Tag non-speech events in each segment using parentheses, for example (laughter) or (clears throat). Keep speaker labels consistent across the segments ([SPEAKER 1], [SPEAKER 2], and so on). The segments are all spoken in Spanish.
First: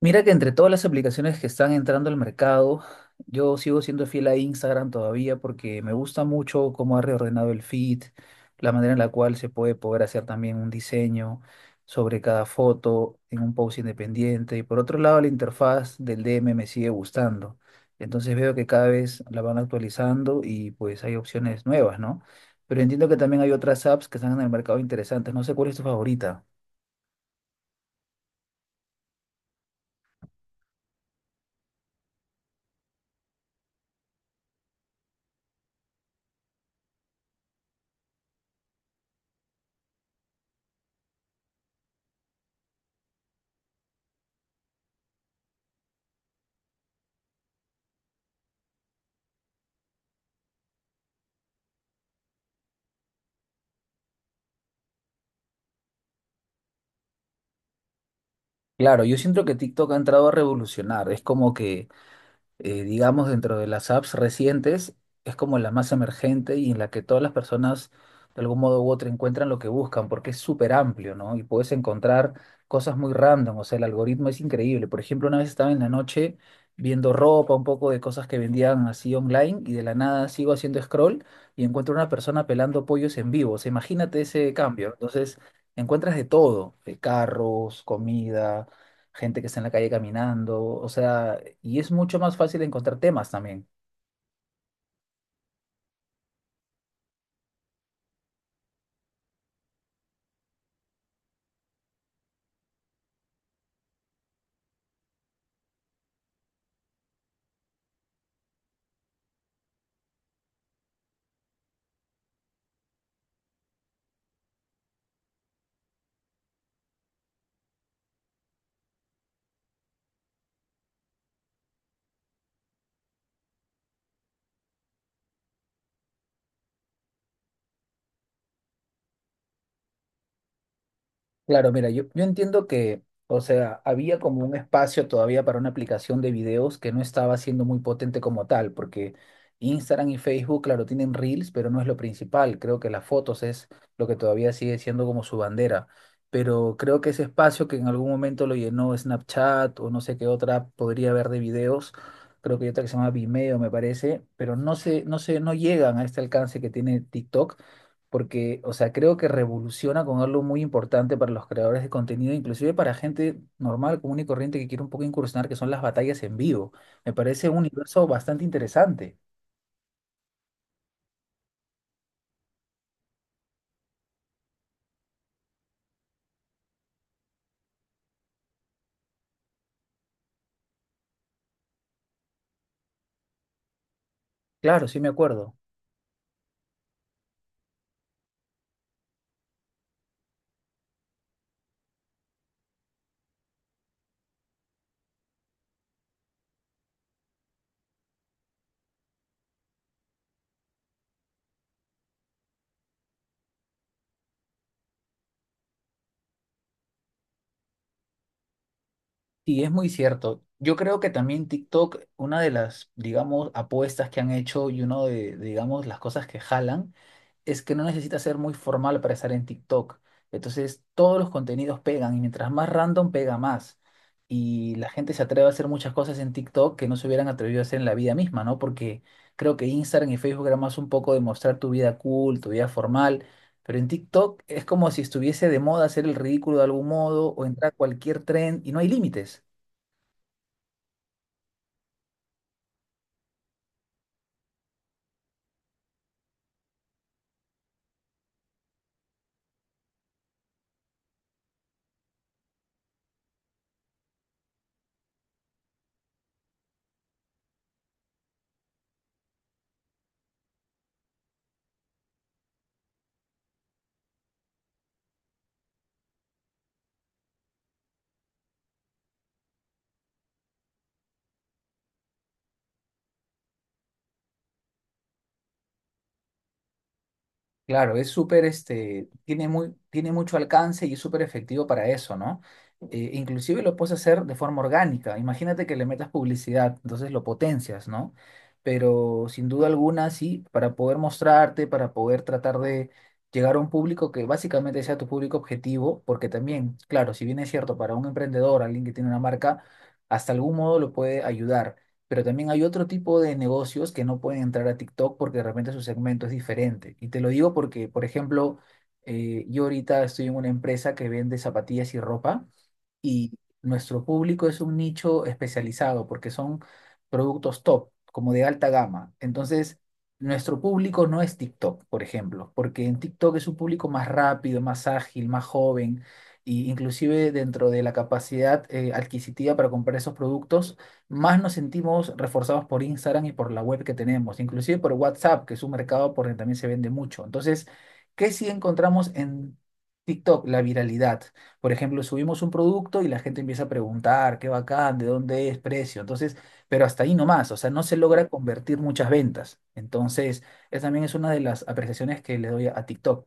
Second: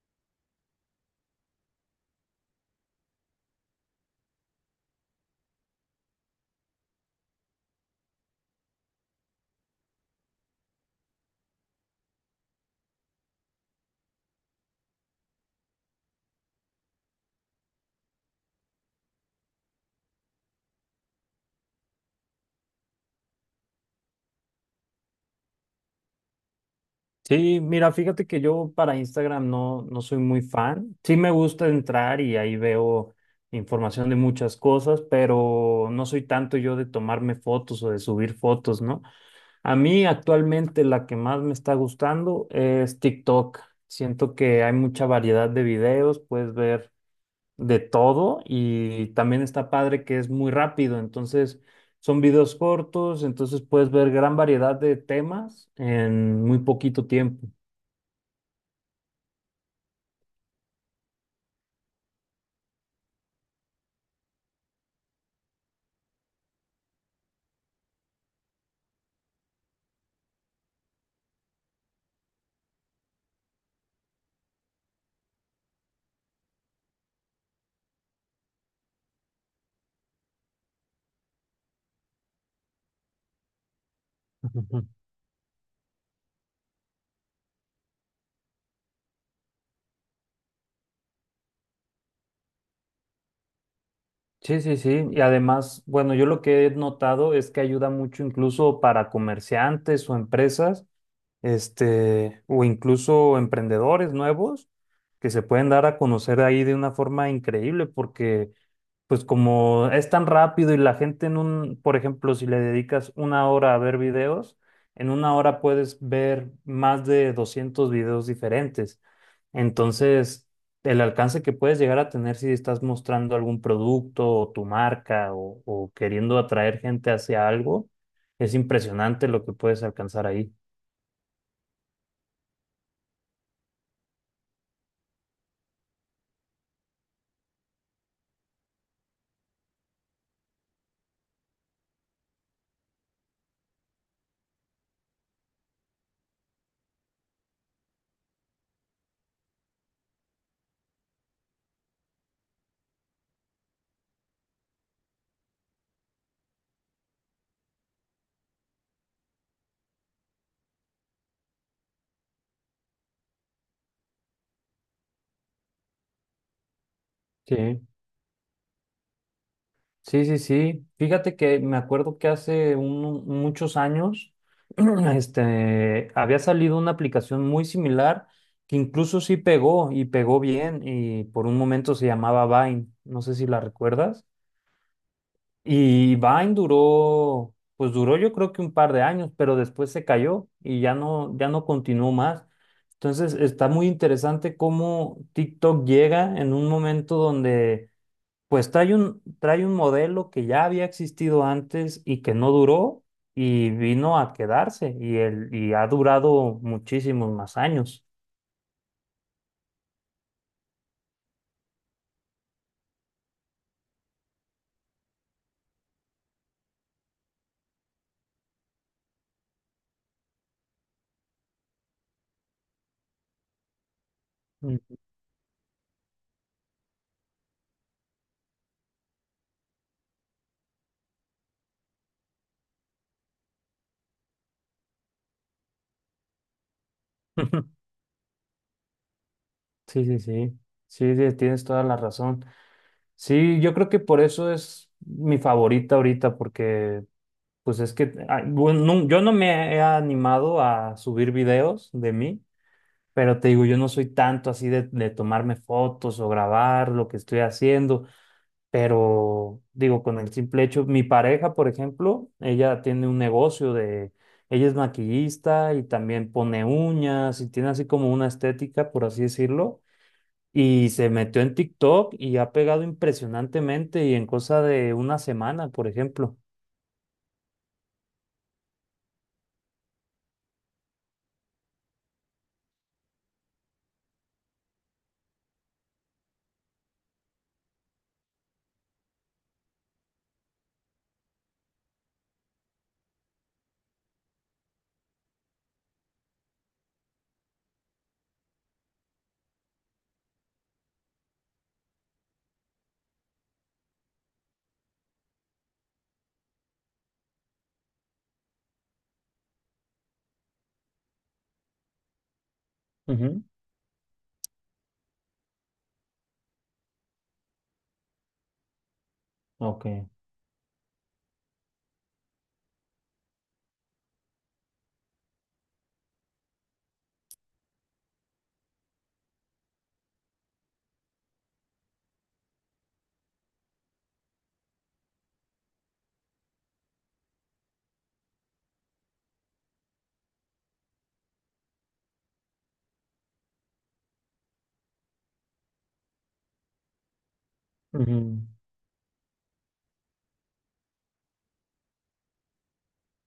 [SPEAKER 1] Mira que entre todas las aplicaciones que están entrando al mercado, yo sigo siendo fiel a Instagram todavía porque me gusta mucho cómo ha reordenado el feed, la manera en la cual se puede poder hacer también un diseño sobre cada foto en un post independiente. Y por otro lado, la interfaz del DM me sigue gustando. Entonces veo que cada vez la van actualizando y pues hay opciones nuevas, ¿no? Pero entiendo que también hay otras apps que están en el mercado interesantes. No sé cuál es tu favorita.
[SPEAKER 2] Sí, mira, fíjate que yo para Instagram no soy muy fan. Sí me gusta entrar y ahí veo información de muchas cosas, pero no soy tanto yo de tomarme fotos o de subir fotos, ¿no? A mí actualmente la que más me está gustando es TikTok. Siento que hay mucha variedad de videos, puedes ver de todo y también está padre que es muy rápido, entonces... Son videos cortos, entonces puedes ver gran variedad de temas en muy poquito tiempo.
[SPEAKER 1] Claro, yo siento que TikTok ha entrado a revolucionar. Es como que digamos, dentro de las apps recientes, es como la más emergente y en la que todas las personas, de algún modo u otro, encuentran lo que buscan, porque es súper amplio, ¿no? Y puedes encontrar cosas muy random, o sea, el algoritmo es increíble. Por ejemplo, una vez estaba en la noche viendo ropa, un poco de cosas que vendían así online, y de la nada sigo haciendo scroll y encuentro una persona pelando pollos en vivo. O sea, imagínate ese
[SPEAKER 2] Ujú.
[SPEAKER 1] cambio. Entonces, encuentras de todo, carros, comida, gente que está en la calle caminando, o sea, y es mucho más fácil encontrar temas también.
[SPEAKER 2] Sí, sí, sí. Y además, bueno, yo lo que he notado es que ayuda mucho incluso para comerciantes o empresas, o incluso emprendedores nuevos que se pueden dar a conocer ahí de una forma increíble, porque pues como es tan rápido y la gente por ejemplo, si le dedicas una hora a ver videos, en una hora puedes ver más de 200 videos diferentes. Entonces, el alcance que puedes llegar a tener si estás mostrando algún producto o tu marca o queriendo atraer gente hacia algo, es impresionante lo que puedes alcanzar ahí.
[SPEAKER 1] Claro, mira, yo entiendo que, o sea, había como un espacio todavía para una aplicación de videos que no estaba siendo muy potente como tal, porque Instagram y Facebook, claro, tienen Reels, pero no es lo principal. Creo que las fotos es lo que todavía sigue siendo como su bandera. Pero creo que ese espacio que en algún momento lo llenó Snapchat o no sé qué otra app podría haber de videos, creo que hay otra que se llama Vimeo, me parece, pero no sé, no llegan a este alcance que tiene TikTok porque, o sea, creo que revoluciona con algo muy importante para los creadores de contenido, inclusive para gente normal, común y corriente que quiere un poco incursionar, que son las batallas en vivo. Me parece un
[SPEAKER 2] Sí.
[SPEAKER 1] universo bastante interesante.
[SPEAKER 2] Sí, sí, sí. Fíjate que me acuerdo que muchos años, (clears throat) este, había salido una aplicación muy similar que incluso sí pegó y pegó bien y por un momento se llamaba Vine. No sé si la recuerdas.
[SPEAKER 1] Claro, sí me acuerdo.
[SPEAKER 2] Y Vine duró, pues duró yo creo que un par de años, pero después se cayó y ya no continuó más. Entonces está muy interesante cómo TikTok llega en un momento donde pues trae un modelo que ya había existido antes y que no duró y vino a quedarse y ha durado muchísimos más años.
[SPEAKER 1] Sí, es muy cierto. Yo creo que también TikTok, una de las, digamos, apuestas que han hecho y uno de, digamos, las cosas que jalan es que no necesita ser muy formal para estar en TikTok. Entonces, todos los contenidos pegan y mientras más random pega más. Y la
[SPEAKER 2] Mm.
[SPEAKER 1] gente se atreve a hacer muchas cosas en TikTok que no se hubieran atrevido a hacer en la vida misma, ¿no? Porque creo que Instagram y Facebook era más un poco de mostrar tu vida cool, tu vida formal, pero en TikTok es como si estuviese de moda hacer el ridículo de algún modo o
[SPEAKER 2] (laughs)
[SPEAKER 1] entrar a cualquier tren y no hay límites.
[SPEAKER 2] Sí, sí, sí, sí, sí, tienes toda la razón. Sí, yo creo que por eso es mi favorita ahorita porque pues es que bueno, yo no me he animado a subir videos de mí, pero te digo, yo no soy tanto así de tomarme fotos o grabar lo que estoy haciendo. Pero digo, con el simple hecho, mi pareja, por ejemplo, ella tiene un negocio de, ella es maquillista y también pone uñas y tiene así como una estética, por así decirlo, y se metió en TikTok y ha pegado impresionantemente y en cosa de una semana, por ejemplo.
[SPEAKER 1] Claro, es súper, tiene mucho alcance y es súper efectivo para eso, ¿no? Inclusive lo puedes hacer de forma orgánica. Imagínate que le metas publicidad, entonces lo potencias, ¿no? Pero sin duda alguna, sí, para poder mostrarte, para poder tratar de llegar a un público que básicamente sea tu público objetivo, porque también, claro, si bien es cierto para un emprendedor, alguien que tiene una marca, hasta algún modo lo puede ayudar. Pero también hay otro tipo de negocios que no pueden entrar a TikTok porque de repente su segmento es diferente. Y te lo digo porque, por ejemplo, yo ahorita estoy en una empresa que vende zapatillas y ropa y
[SPEAKER 2] Ujú.
[SPEAKER 1] nuestro público es un nicho especializado porque son productos top, como de alta gama. Entonces,
[SPEAKER 2] Ok.
[SPEAKER 1] nuestro público no es TikTok, por ejemplo, porque en TikTok es un público más rápido, más ágil, más joven, e inclusive dentro de la capacidad adquisitiva para comprar esos productos, más nos sentimos reforzados por Instagram y por la web que tenemos, inclusive por WhatsApp, que es un mercado por donde también se vende mucho. Entonces, ¿qué sí encontramos en TikTok? La viralidad. Por ejemplo, subimos un producto y la gente empieza a preguntar, qué bacán, de dónde es, precio. Entonces, pero hasta ahí nomás, o sea, no se logra
[SPEAKER 2] Ujú.
[SPEAKER 1] convertir muchas ventas. Entonces, esa también es una de las apreciaciones que le doy a TikTok.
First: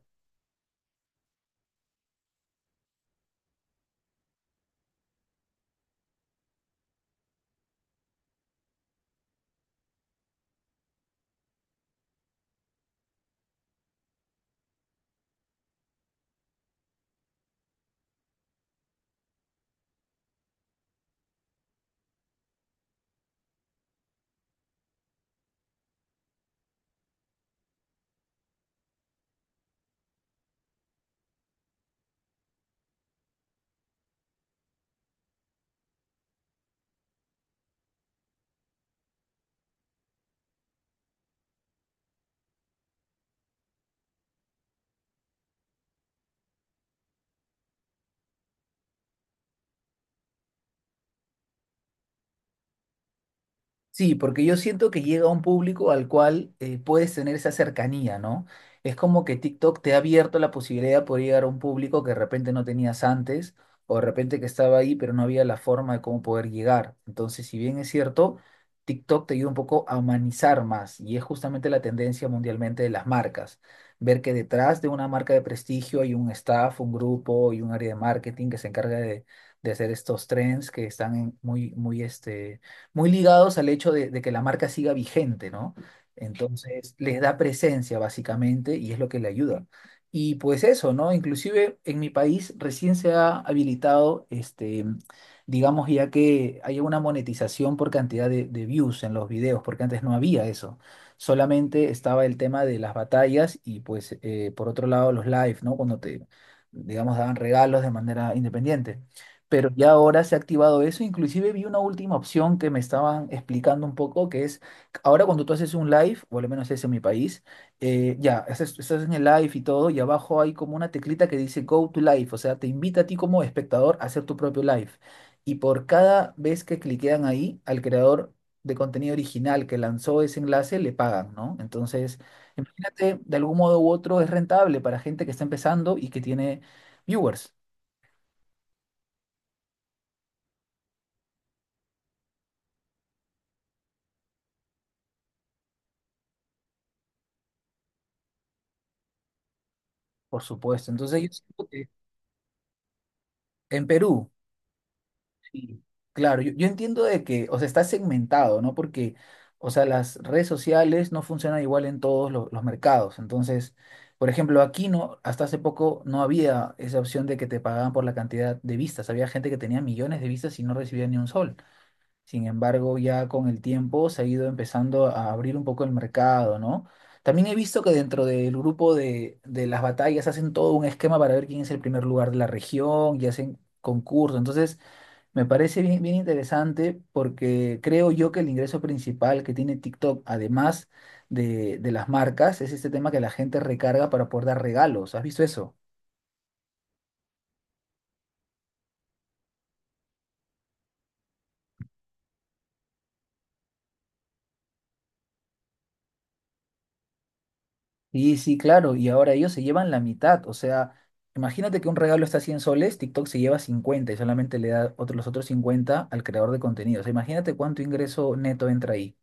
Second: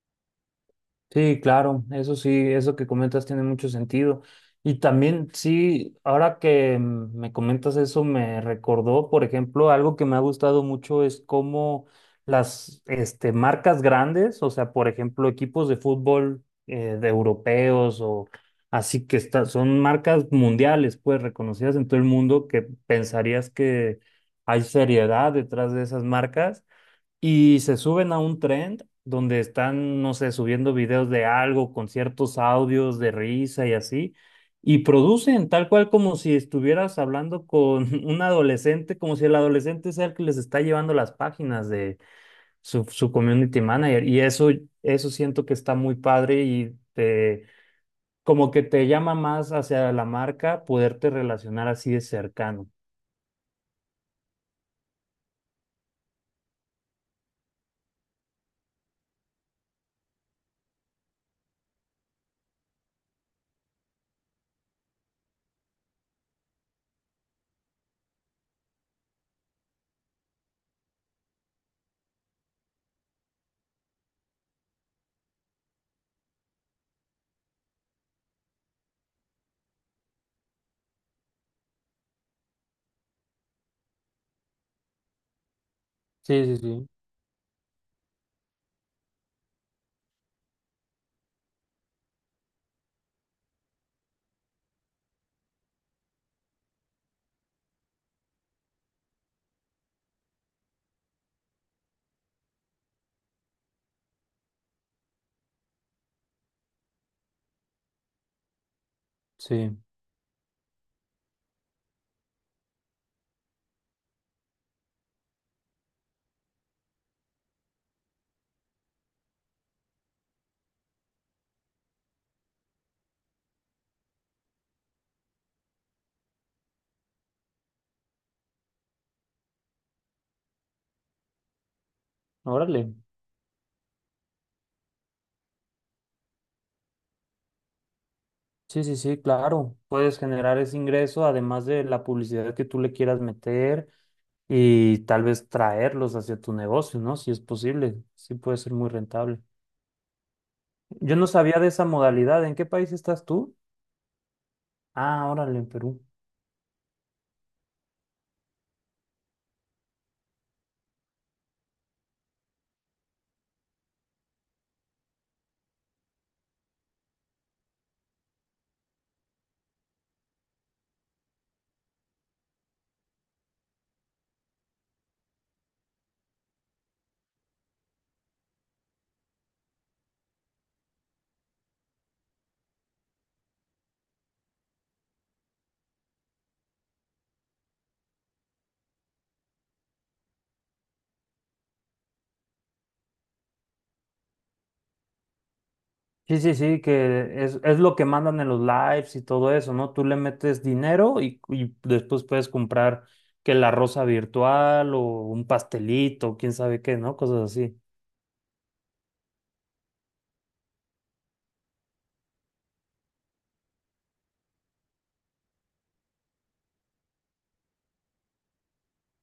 [SPEAKER 2] Sí, claro, eso sí, eso que comentas tiene mucho sentido. Y también, sí, ahora que me comentas eso, me recordó, por ejemplo, algo que me ha gustado mucho es cómo las marcas grandes, o sea, por ejemplo, equipos de fútbol de europeos o así son marcas mundiales, pues reconocidas en todo el mundo, que pensarías que hay seriedad detrás de esas marcas y se suben a un trend donde están, no sé, subiendo videos de algo con ciertos audios de risa y así, y producen tal cual como si estuvieras hablando con (laughs) un adolescente, como si el adolescente sea el que les está llevando las páginas de su community manager. Y eso siento que está muy padre y te, como que te llama más hacia la marca poderte relacionar así de cercano.
[SPEAKER 1] Sí, porque yo siento que llega a un público al cual puedes tener esa cercanía, ¿no? Es como que TikTok te ha abierto la posibilidad de poder llegar a un público que de repente no tenías antes, o de repente que estaba ahí, pero no había la forma de cómo poder llegar. Entonces, si bien es cierto, TikTok te ayuda un poco a humanizar más, y es justamente la tendencia mundialmente de las marcas. Ver que detrás de una marca de prestigio hay un staff, un grupo y un área de marketing que se encarga de hacer estos trends que están muy, muy, muy ligados al hecho de que la marca siga vigente, ¿no?
[SPEAKER 2] Sí, sí, sí,
[SPEAKER 1] Entonces, les da presencia básicamente y es lo que le ayuda. Y pues eso, ¿no? Inclusive en mi país recién se ha habilitado, digamos, ya que hay una monetización por cantidad de views en los videos, porque antes no había eso. Solamente estaba el tema de las batallas y pues por otro lado los live, ¿no? Cuando te, digamos, daban regalos de manera independiente, pero
[SPEAKER 2] sí.
[SPEAKER 1] ya ahora se ha activado eso. Inclusive vi una última opción que me estaban explicando un poco, que es ahora cuando tú haces un live, o al menos es en mi país, ya, estás en el live y todo, y abajo hay como una teclita que dice Go to Live, o sea, te invita a ti como espectador a hacer tu propio live. Y por cada vez que cliquean ahí, al creador de contenido original que lanzó ese enlace, le pagan, ¿no? Entonces,
[SPEAKER 2] Órale.
[SPEAKER 1] imagínate, de algún modo u otro es rentable para gente que está empezando y que tiene viewers.
[SPEAKER 2] Sí, sí, sí, claro. Puedes generar ese ingreso, además de la publicidad que tú le quieras meter y tal vez traerlos hacia tu negocio, ¿no? Si es posible, sí puede ser muy rentable.
[SPEAKER 1] Por supuesto.
[SPEAKER 2] Yo
[SPEAKER 1] Entonces,
[SPEAKER 2] no
[SPEAKER 1] yo
[SPEAKER 2] sabía de
[SPEAKER 1] siento
[SPEAKER 2] esa
[SPEAKER 1] que
[SPEAKER 2] modalidad. ¿En qué país estás tú?
[SPEAKER 1] en Perú,
[SPEAKER 2] Ah, órale, en
[SPEAKER 1] sí,
[SPEAKER 2] Perú.
[SPEAKER 1] claro, yo entiendo de que, o sea, está segmentado, ¿no? Porque, o sea, las redes sociales no funcionan igual en todos los mercados. Entonces, por ejemplo, aquí no, hasta hace poco no había esa opción de que te pagaban por la cantidad de vistas. Había gente que tenía millones de vistas y no recibía ni un sol. Sin embargo, ya con el tiempo se ha ido empezando a abrir un poco el mercado, ¿no? También he visto que dentro del grupo de las batallas hacen todo un esquema para ver quién es el primer lugar de la región y hacen concursos. Entonces, me parece bien, bien interesante porque creo yo que el ingreso principal que tiene TikTok, además de las marcas, es este tema que la gente recarga para poder dar regalos. ¿Has visto eso?
[SPEAKER 2] Sí, sí, sí, que es lo que mandan en los lives y todo eso, ¿no? Tú le metes dinero y después puedes comprar que la rosa virtual o un pastelito, quién sabe qué, ¿no? Cosas así.
[SPEAKER 1] Y sí, claro, y ahora ellos se llevan la mitad. O sea, imagínate que un regalo está a 100 soles, TikTok se lleva 50 y solamente le da los otros 50 al creador de contenido. O sea, imagínate cuánto ingreso neto entra ahí.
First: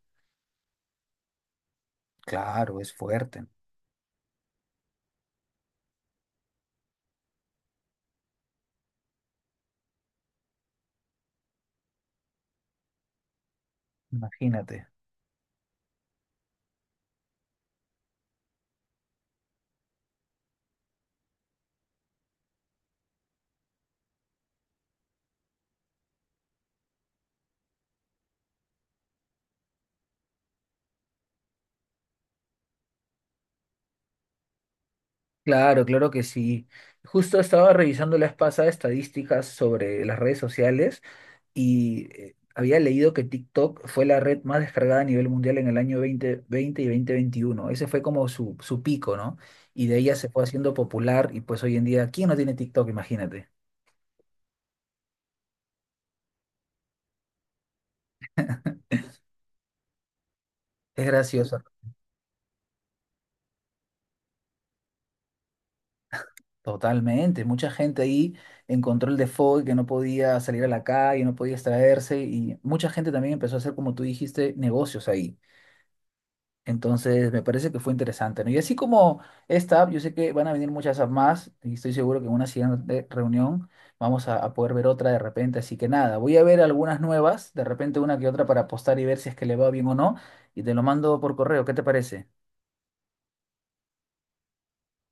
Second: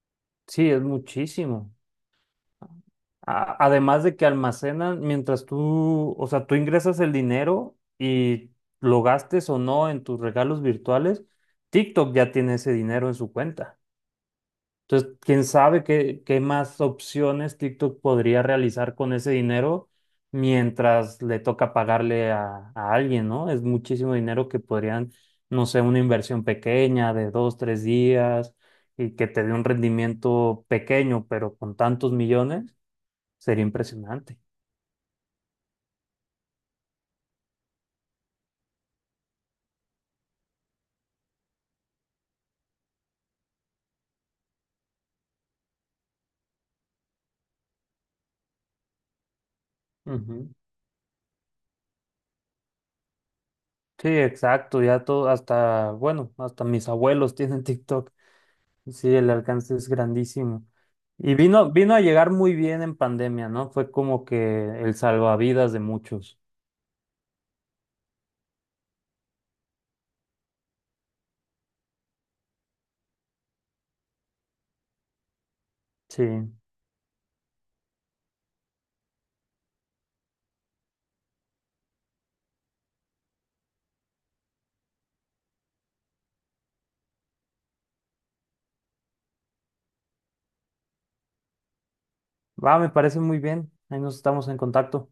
[SPEAKER 2] Sí, es muchísimo.
[SPEAKER 1] Claro, es fuerte.
[SPEAKER 2] A- Además de que almacenan mientras tú, o sea, tú ingresas el dinero y lo gastes o no en tus regalos virtuales, TikTok ya tiene ese dinero en su cuenta.
[SPEAKER 1] Imagínate.
[SPEAKER 2] Entonces, quién sabe qué, qué más opciones TikTok podría realizar con ese dinero mientras le toca pagarle a alguien, ¿no? Es muchísimo dinero que podrían, no sé, una inversión pequeña de dos, tres días y que te dé un rendimiento pequeño, pero con tantos millones. Sería impresionante.
[SPEAKER 1] Claro, claro que sí. Justo estaba revisando la vez pasada estadísticas sobre las redes sociales y había leído que TikTok fue la red más descargada a nivel mundial en el año 2020 y 2021. Ese fue como su pico, ¿no? Y de ella se fue
[SPEAKER 2] Ujú.
[SPEAKER 1] haciendo popular y pues hoy en día, ¿quién no tiene TikTok? Imagínate.
[SPEAKER 2] Sí, exacto, ya todo, hasta, bueno, hasta mis abuelos tienen (laughs) TikTok. Sí, el alcance es grandísimo.
[SPEAKER 1] Es
[SPEAKER 2] Y
[SPEAKER 1] gracioso.
[SPEAKER 2] vino, vino a llegar muy bien en pandemia, ¿no? Fue como que el salvavidas de muchos.
[SPEAKER 1] Totalmente. Mucha gente ahí encontró el default que no podía salir a la calle, no podía extraerse y mucha gente también empezó a hacer, como tú dijiste, negocios ahí.
[SPEAKER 2] Sí.
[SPEAKER 1] Entonces, me parece que fue interesante, ¿no? Y así como esta app, yo sé que van a venir muchas apps más y estoy seguro que en una siguiente reunión vamos a poder ver otra de repente. Así que nada, voy a ver algunas nuevas, de repente una que otra para postar y ver si es que le va bien o no. Y te lo mando por correo, ¿qué te parece?
[SPEAKER 2] Va, me parece muy bien. Ahí nos estamos en contacto.